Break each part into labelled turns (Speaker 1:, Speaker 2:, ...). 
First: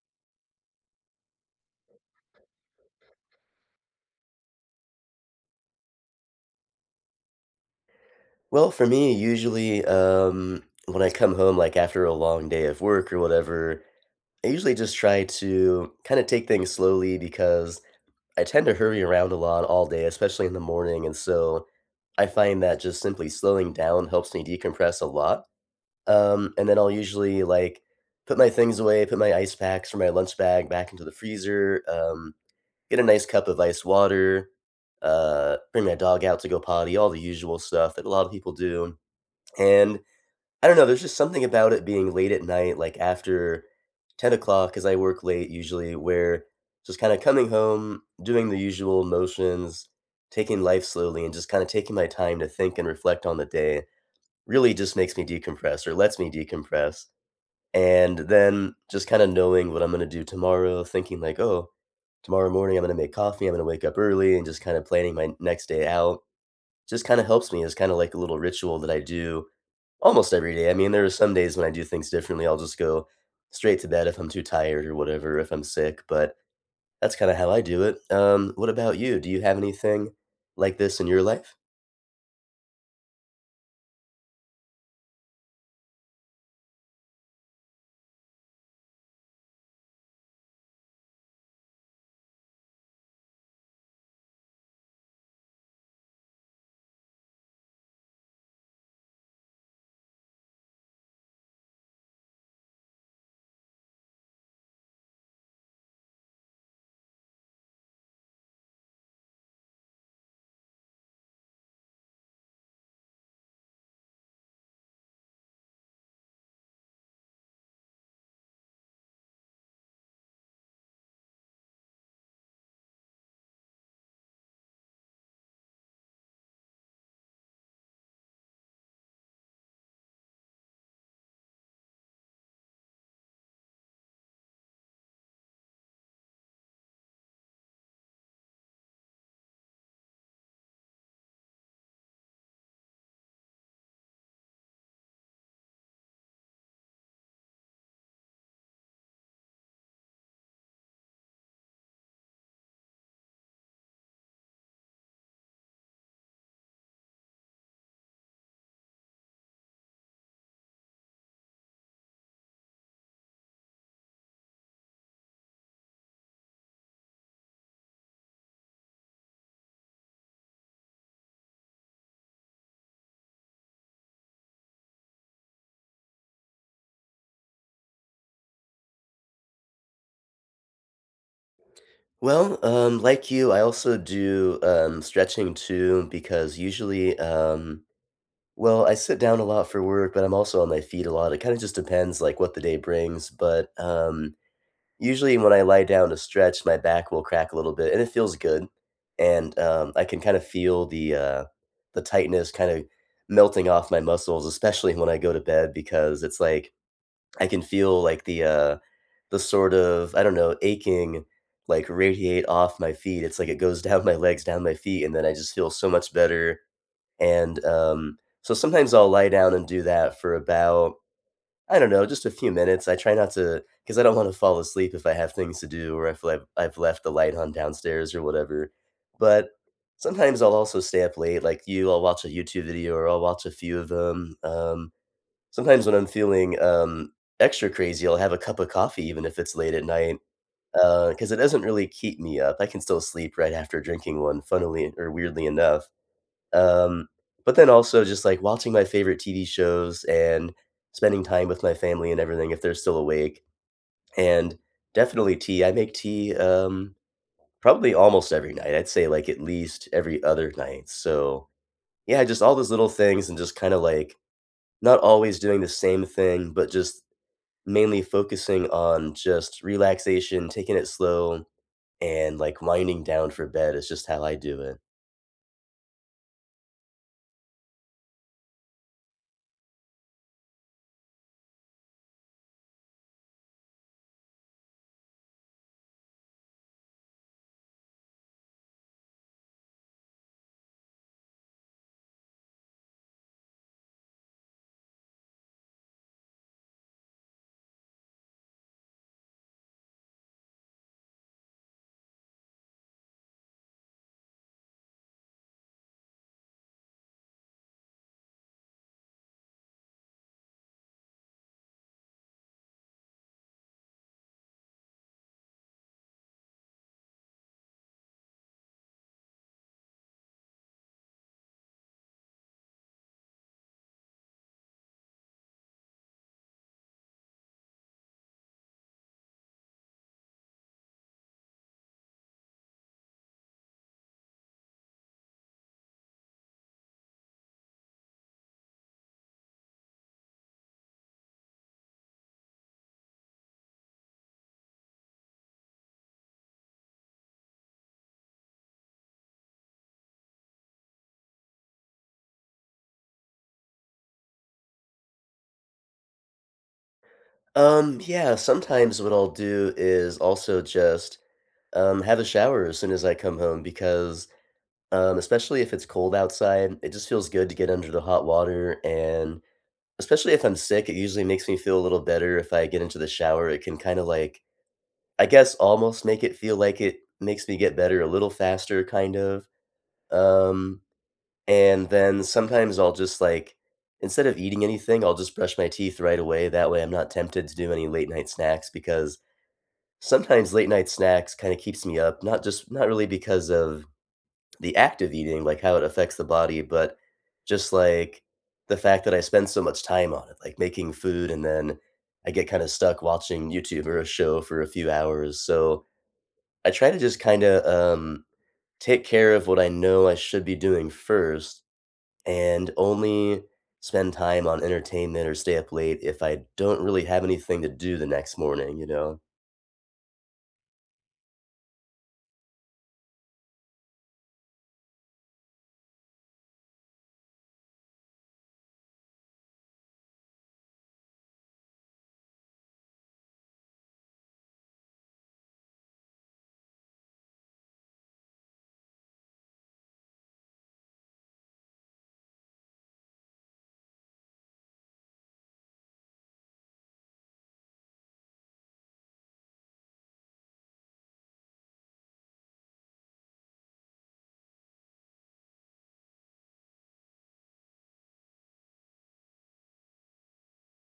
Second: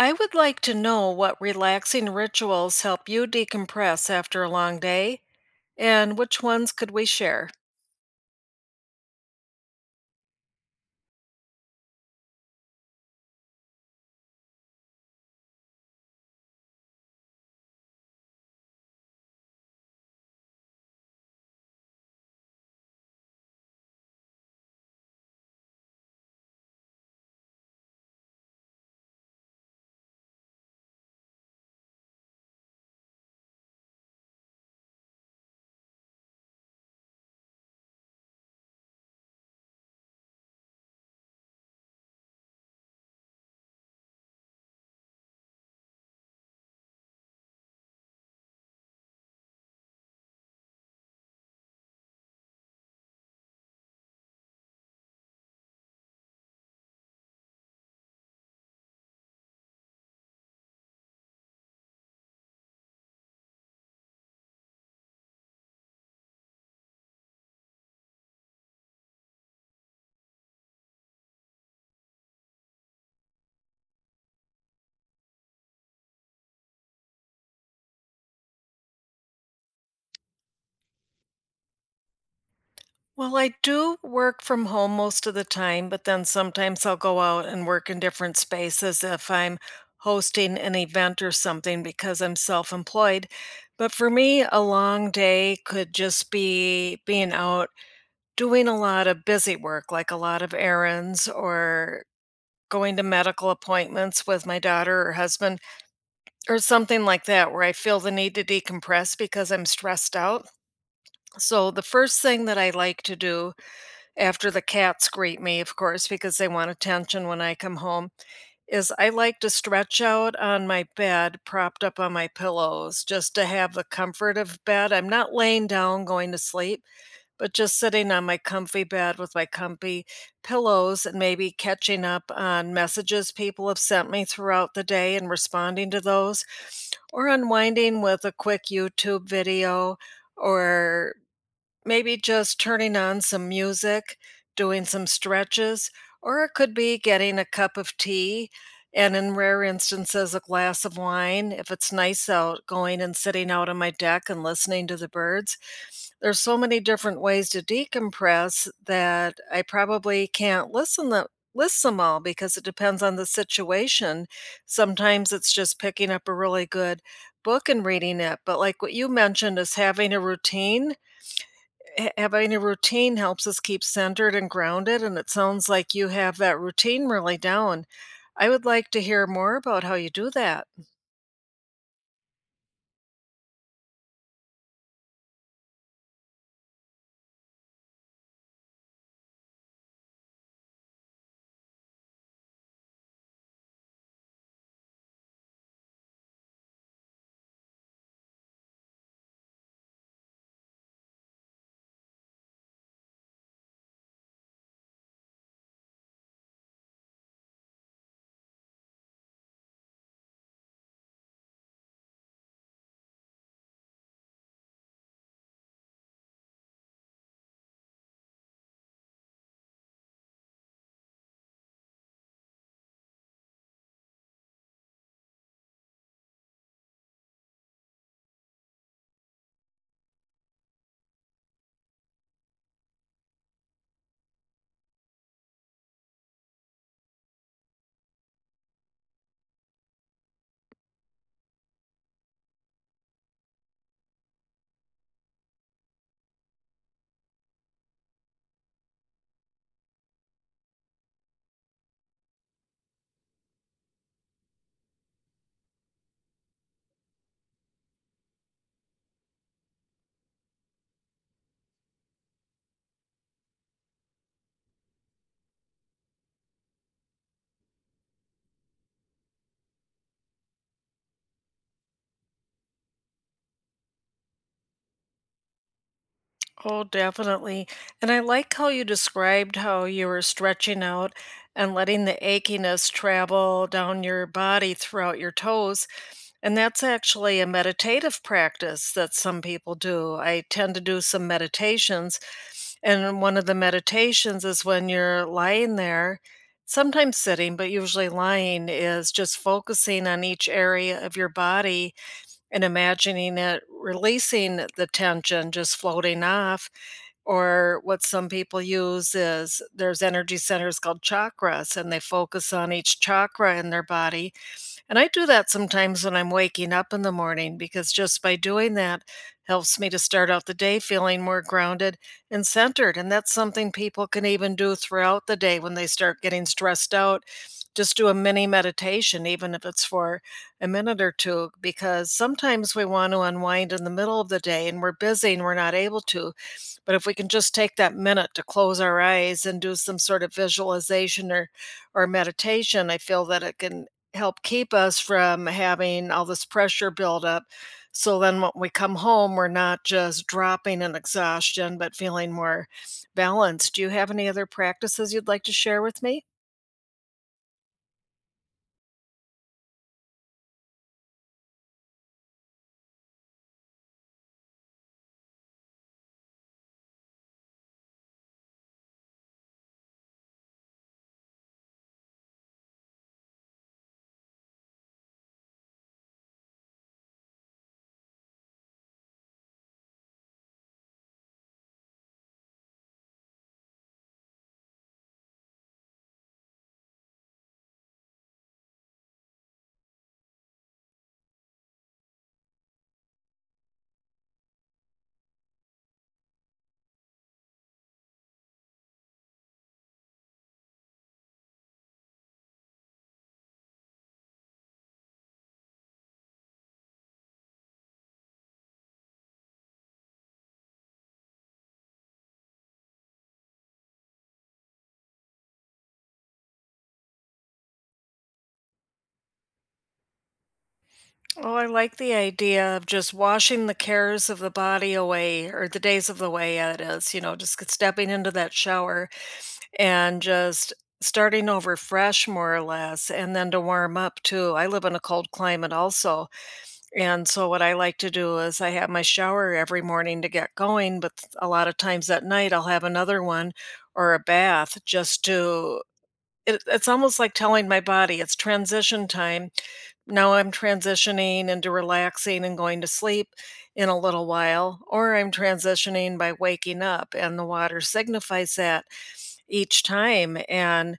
Speaker 1: I would like to know what relaxing rituals help you decompress after a long day and which ones could we share?
Speaker 2: Well, for me, usually, when I come home, like, after a long day of work or whatever, I usually just try to kinda take things slowly because I tend to hurry around a lot all day, especially in the morning, and so I find that just simply slowing down helps me decompress a lot, and then I'll usually, like, put my things away, put my ice packs or my lunch bag back into the freezer, get a nice cup of iced water, bring my dog out to go potty, all the usual stuff that a lot of people do. And I don't know, there's just something about it being late at night, like after 10 o'clock, because I work late usually, where just kind of coming home, doing the usual motions, taking life slowly, and just kind of taking my time to think and reflect on the day really just makes me decompress or lets me decompress. And then just kind of knowing what I'm going to do tomorrow, thinking like, oh, tomorrow morning I'm going to make coffee, I'm going to wake up early, and just kind of planning my next day out just kind of helps me. It's kind of like a little ritual that I do almost every day. I mean, there are some days when I do things differently. I'll just go straight to bed if I'm too tired or whatever, if I'm sick, but that's kinda how I do it. What about you? Do you have anything like this in your life?
Speaker 1: Well, I do work from home most of the time, but then sometimes I'll go out and work in different spaces if I'm hosting an event or something because I'm self employed. But for me, a long day could just be being out doing a lot of busy work, like a lot of errands or going to medical appointments with my daughter or husband or something like that where I feel the need to decompress because I'm stressed out. So the first thing that I like to do, after the cats greet me, of course, because they want attention when I come home, is I like to stretch out on my bed, propped up on my pillows, just to have the comfort of bed. I'm not laying down going to sleep, but just sitting on my comfy bed with my comfy pillows and maybe catching up on messages people have sent me throughout the day and responding to those, or unwinding with a quick YouTube video, or maybe just turning on some music, doing some stretches, or it could be getting a cup of tea and, in rare instances, a glass of wine. If it's nice out, going and sitting out on my deck and listening to the birds. There's so many different ways to decompress that I probably can't list them all because it depends on the situation. Sometimes it's just picking up a really good book and reading it, but like what you mentioned, is having a routine, having a routine helps us keep centered and grounded, and it sounds like you have that routine really down. I would like to hear more about how you do that.
Speaker 2: Well, like you, I also do, stretching too because usually, well, I sit down a lot for work, but I'm also on my feet a lot. It kinda just depends, like, what the day brings, but usually when I lie down to stretch, my back will crack a little bit, and it feels good, and, I can kind of feel the tightness kind of melting off my muscles, especially when I go to bed because it's like I can feel, like, the sort of, I don't know, aching, like, radiate off my feet. It's like it goes down my legs, down my feet, and then I just feel so much better, and, so sometimes I'll lie down and do that for about I don't know, just a few minutes. I try not to because I don't wanna fall asleep if I have things to do or if I've left the light on downstairs or whatever. But sometimes I'll also stay up late, like you, I'll watch a YouTube video or I'll watch a few of 'em. Sometimes when I'm feeling, extra crazy, I'll have a cup of coffee even if it's late at night, because it doesn't really keep me up. I can still sleep right after drinking one, funnily or weirdly enough. Um, but then also just, like, watching my favorite TV shows and spending time with my family and everything if they're still awake, and definitely tea. I make tea, probably almost every night. I'd say, like, at least every other night. So, yeah, just all those little things and just kinda, like, not always doing the same thing, but just mainly focusing on just relaxation, taking it slow, and, like, winding down for bed is just how I do it.
Speaker 1: Oh, definitely. And I like how you described how you were stretching out and letting the achiness travel down your body throughout your toes. And that's actually a meditative practice that some people do. I tend to do some meditations, and one of the meditations is when you're lying there, sometimes sitting, but usually lying, is just focusing on each area of your body and imagining it releasing the tension, just floating off. Or what some people use is there's energy centers called chakras, and they focus on each chakra in their body, and I do that sometimes when I'm waking up in the morning, because just by doing that helps me to start out the day feeling more grounded and centered. And that's something people can even do throughout the day when they start getting stressed out. Just do a mini meditation, even if it's for a minute or two, because sometimes we want to unwind in the middle of the day and we're busy and we're not able to. But if we can just take that minute to close our eyes and do some sort of visualization or meditation, I feel that it can help keep us from having all this pressure build up. So then when we come home, we're not just dropping in exhaustion, but feeling more balanced. Do you have any other practices you'd like to share with me?
Speaker 2: Yeah, sometimes what I'll do is also just, have a shower as soon as I come home because, especially if it's cold outside, it just feels good to get under the hot water. And especially if I'm sick, it usually makes me feel a little better if I get into the shower. It can kind of like, I guess, almost make it feel like it makes me get better a little faster, kind of. Um, and then sometimes I'll just like, instead of eating anything, I'll just brush my teeth right away. That way I'm not tempted to do any late night snacks because sometimes late night snacks kinda keeps me up, not just not really because of the act of eating, like how it affects the body, but just, like, the fact that I spend so much time on it, like, making food, and then I get kinda stuck watching YouTube or a show for a few hours, so I try to just kinda, take care of what I know I should be doing first and only spend time on entertainment or stay up late if I don't really have anything to do the next morning, you know?
Speaker 1: Oh, I like the idea of just washing the cares of the body away, or the days of the way, that is, you know, just stepping into that shower and just starting over fresh, more or less. And then, to warm up too, I live in a cold climate also, and so what I like to do is I have my shower every morning to get going, but a lot of times at night I'll have another one or a bath, it's almost like telling my body it's transition time. Now I'm transitioning into relaxing and going to sleep in a little while, or I'm transitioning by waking up, and the water signifies that each time. And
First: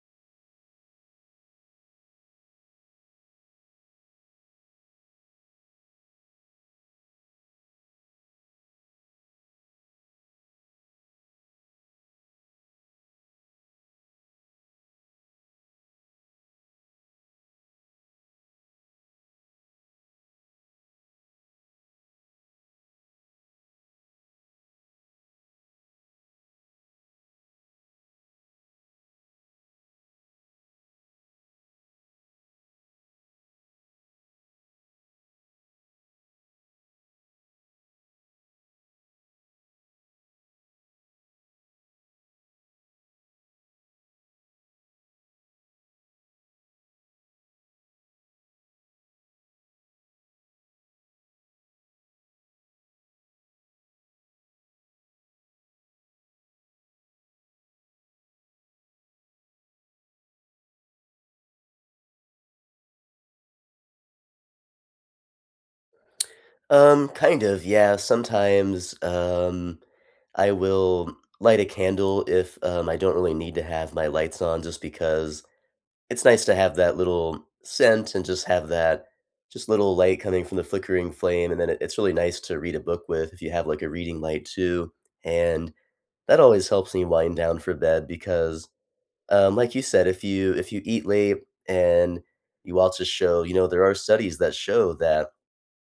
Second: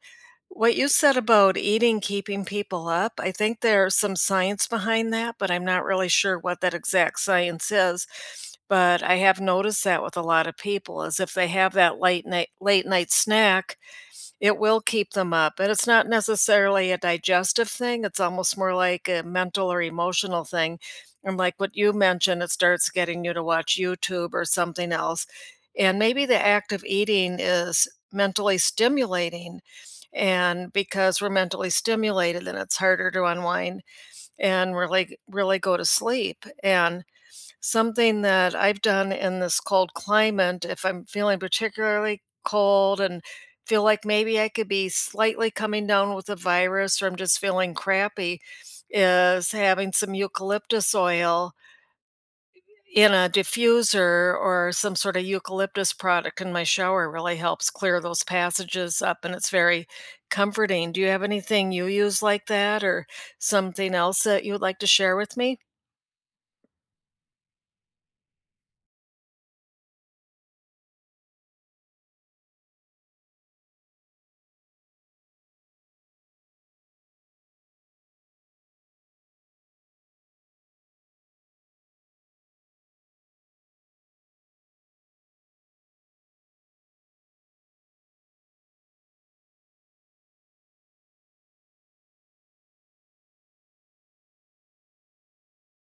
Speaker 1: what you said about eating keeping people up, I think there's some science behind that, but I'm not really sure what that exact science is. But I have noticed that with a lot of people is if they have that late night snack, it will keep them up, and it's not necessarily a digestive thing, it's almost more like a mental or emotional thing, and, like what you mentioned, it starts getting you to watch YouTube or something else, and maybe the act of eating is mentally stimulating, and because we're mentally stimulated, then it's harder to unwind and really really go to sleep. And something that I've done in this cold climate, if I'm feeling particularly cold and feel like maybe I could be slightly coming down with a virus or I'm just feeling crappy, is having some eucalyptus oil in a diffuser or some sort of eucalyptus product in my shower. Really helps clear those passages up, and it's very comforting. Do you have anything you use like that, or something else that you would like to share with me?
Speaker 2: Kind of, yeah. Sometimes, I will light a candle if, I don't really need to have my lights on just because it's nice to have that little scent and just have that just little light coming from the flickering flame, and then it's really nice to read a book with if you have, like, a reading light too, and that always helps me wind down for bed because, like you said, if you eat late and you watch a show, you know, there are studies that show that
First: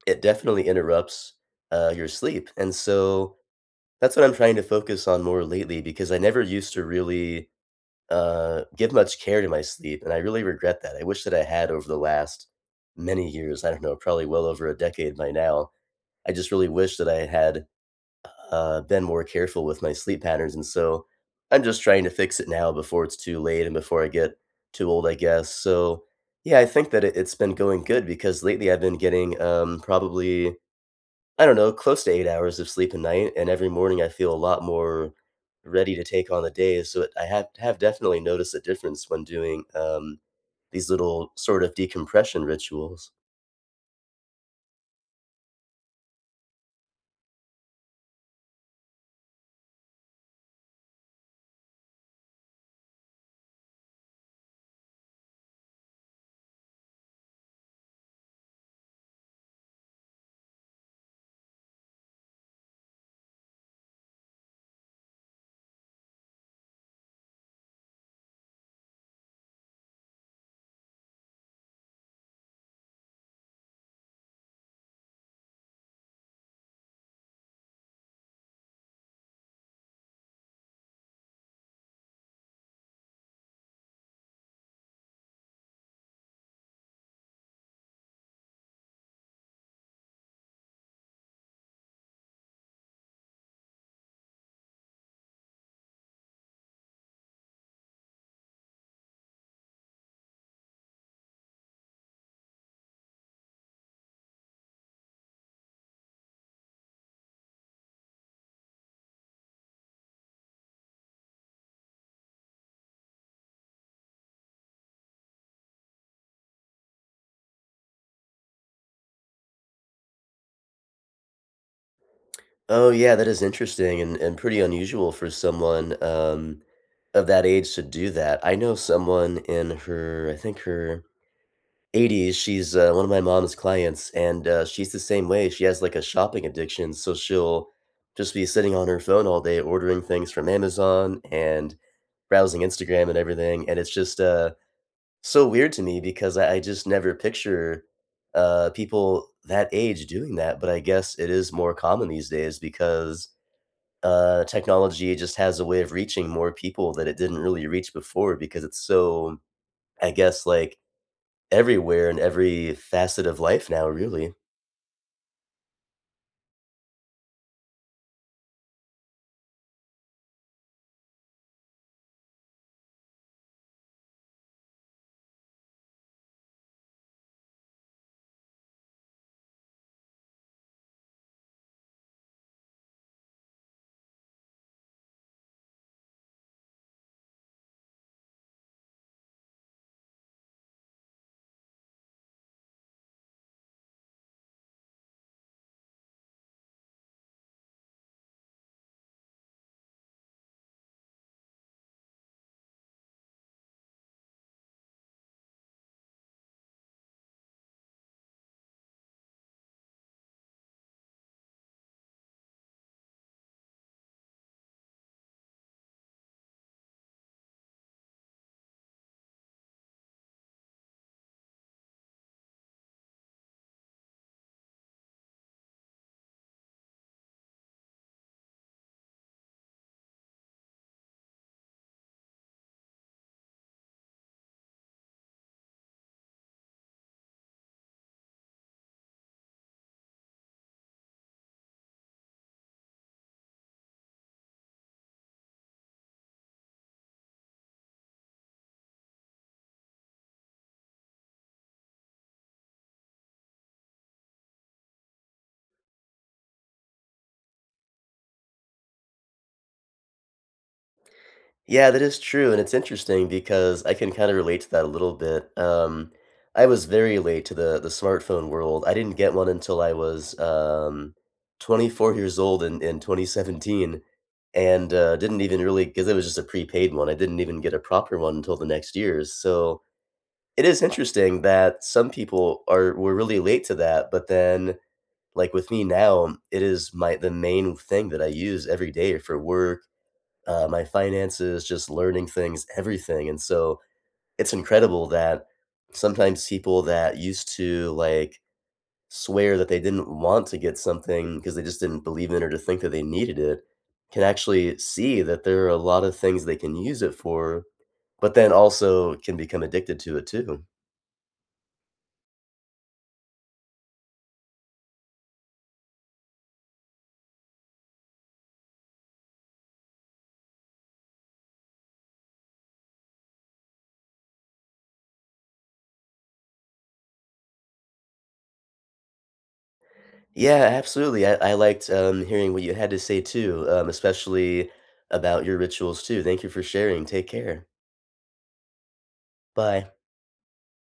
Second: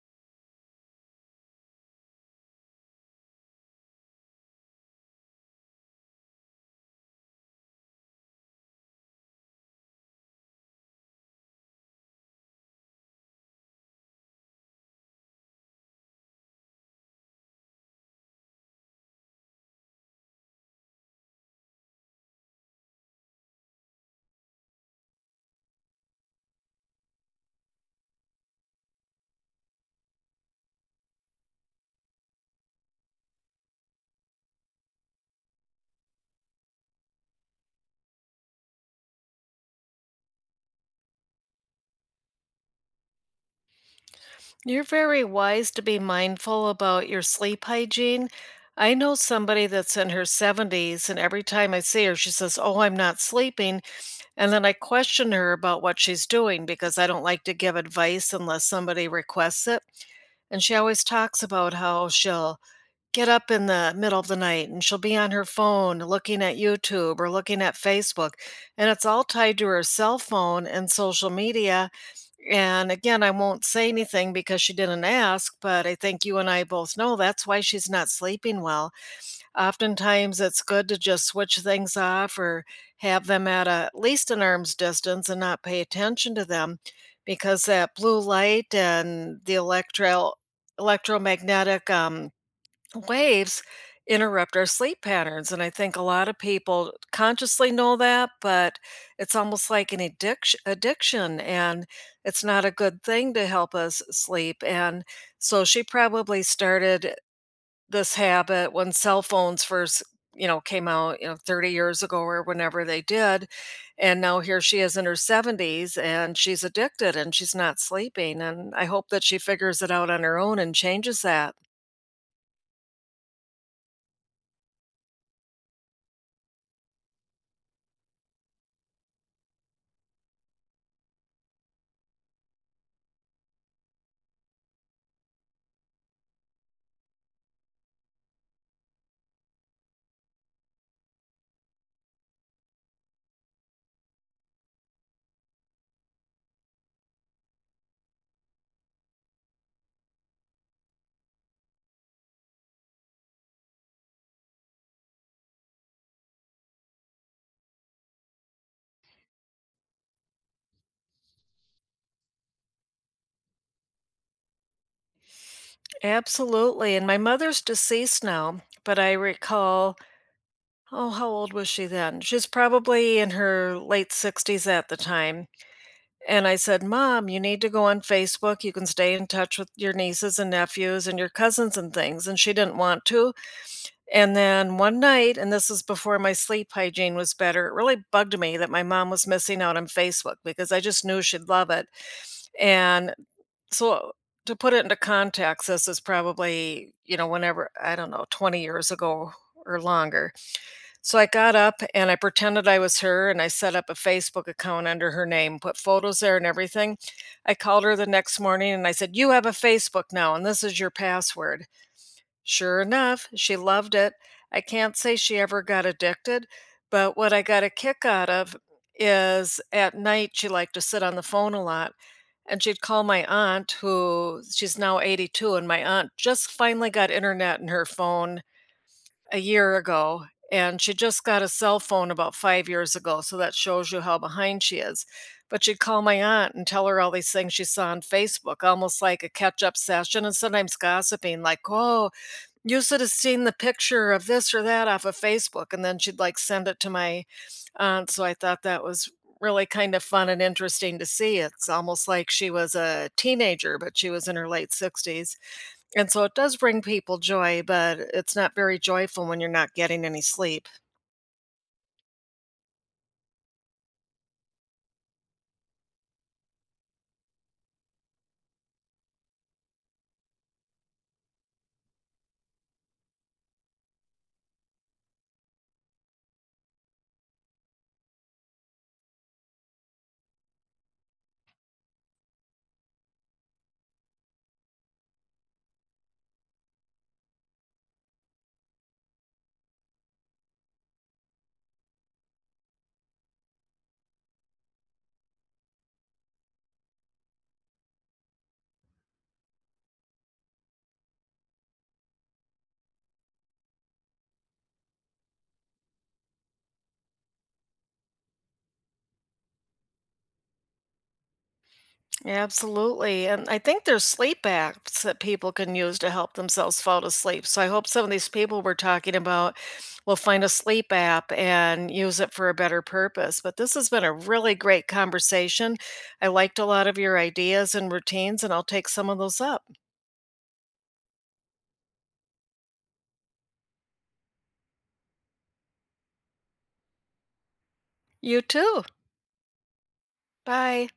Speaker 2: it definitely interrupts, your sleep, and so that's what I'm trying to focus on more lately because I never used to really, give much care to my sleep, and I really regret that. I wish that I had over the last many years, I don't know, probably well over a decade by now. I just really wish that I had, been more careful with my sleep patterns, and so I'm just trying to fix it now before it's too late and before I get too old, I guess, so, yeah, I think that it's been going good because lately I've been getting, probably I don't know, close to 8 hours of sleep a night, and every morning I feel a lot more ready to take on the day, so it I have definitely noticed a difference when doing, these little sort of decompression rituals.
Speaker 1: You're very wise to be mindful about your sleep hygiene. I know somebody that's in her 70s, and every time I see her, she says, "Oh, I'm not sleeping." And then I question her about what she's doing, because I don't like to give advice unless somebody requests it. And she always talks about how she'll get up in the middle of the night and she'll be on her phone looking at YouTube or looking at Facebook. And it's all tied to her cell phone and social media. And again, I won't say anything because she didn't ask, but I think you and I both know that's why she's not sleeping well. Oftentimes, it's good to just switch things off or have them at least an arm's distance and not pay attention to them, because that blue light and the electromagnetic waves interrupt our sleep patterns. And I think a lot of people consciously know that, but it's almost like an addiction, and it's not a good thing to help us sleep. And so she probably started this habit when cell phones first, you know, came out, you know, 30 years ago or whenever they did. And now here she is in her 70s, and she's addicted and she's not sleeping. And I hope that she figures it out on her own and changes that.
Speaker 2: Oh, yeah, that is interesting and pretty unusual for someone, of that age to do that. I know someone in her I think her 80s, she's, one of my mom's clients, and, she's the same way, she has, like, a shopping addiction, so she'll just be sitting on her phone all day ordering things from Amazon and browsing Instagram and everything, and it's just, so weird to me because I just never picture, people that age doing that, but I guess it is more common these days because, technology just has a way of reaching more people that it didn't really reach before because it's so, I guess, like, everywhere in every facet of life now, really.
Speaker 1: Absolutely. And my mother's deceased now, but I recall, oh, how old was she then? She's probably in her late 60s at the time, and I said, "Mom, you need to go on Facebook, you can stay in touch with your nieces and nephews and your cousins and things," and she didn't want to. And then one night, and this is before my sleep hygiene was better, it really bugged me that my mom was missing out on Facebook because I just knew she'd love it. And so, to put it into context, this is probably, you know, whenever, I don't know, 20 years ago or longer. So I got up and I pretended I was her and I set up a Facebook account under her name, put photos there and everything. I called her the next morning and I said, "You have a Facebook now, and this is your password." Sure enough, she loved it. I can't say she ever got addicted, but what I got a kick out of is at night she liked to sit on the phone a lot, and she'd call my aunt, who she's now 82, and my aunt just finally got internet in her phone a year ago, and she just got a cell phone about 5 years ago, so that shows you how behind she is. But she'd call my aunt and tell her all these things she saw on Facebook, almost like a catch up session, and sometimes gossiping, like, oh, you should have seen the picture of this or that off of Facebook, and then she'd, like, send it to my aunt. So I thought that was really kind of fun and interesting to see. It's almost like she was a teenager, but she was in her late 60s, and so it does bring people joy, but it's not very joyful when you're not getting any sleep.
Speaker 2: Yeah, that is true, and it's interesting because I can kind of relate to that a little bit. I was very late to the smartphone world. I didn't get one until I was 24 years old in 2017, and didn't even really because it was just a prepaid one. I didn't even get a proper one until the next year. So it is interesting that some people are were really late to that, but then like with me now, it is my the main thing that I use every day for work, my finances, just learning things, everything. And so it's incredible that sometimes people that used to like swear that they didn't want to get something because they just didn't believe in it or to think that they needed it can actually see that there are a lot of things they can use it for, but then also can become addicted to it too.
Speaker 1: Absolutely, and I think there's sleep apps that people can use to help themselves fall to sleep, so I hope some of these people we're talking about will find a sleep app and use it for a better purpose. But this has been a really great conversation. I liked a lot of your ideas and routines, and I'll take some of those up.
Speaker 2: Yeah, absolutely. I liked hearing what you had to say too, especially about your rituals too. Thank you for sharing. Take care.
Speaker 1: You too.
Speaker 2: Bye.
Speaker 1: Bye.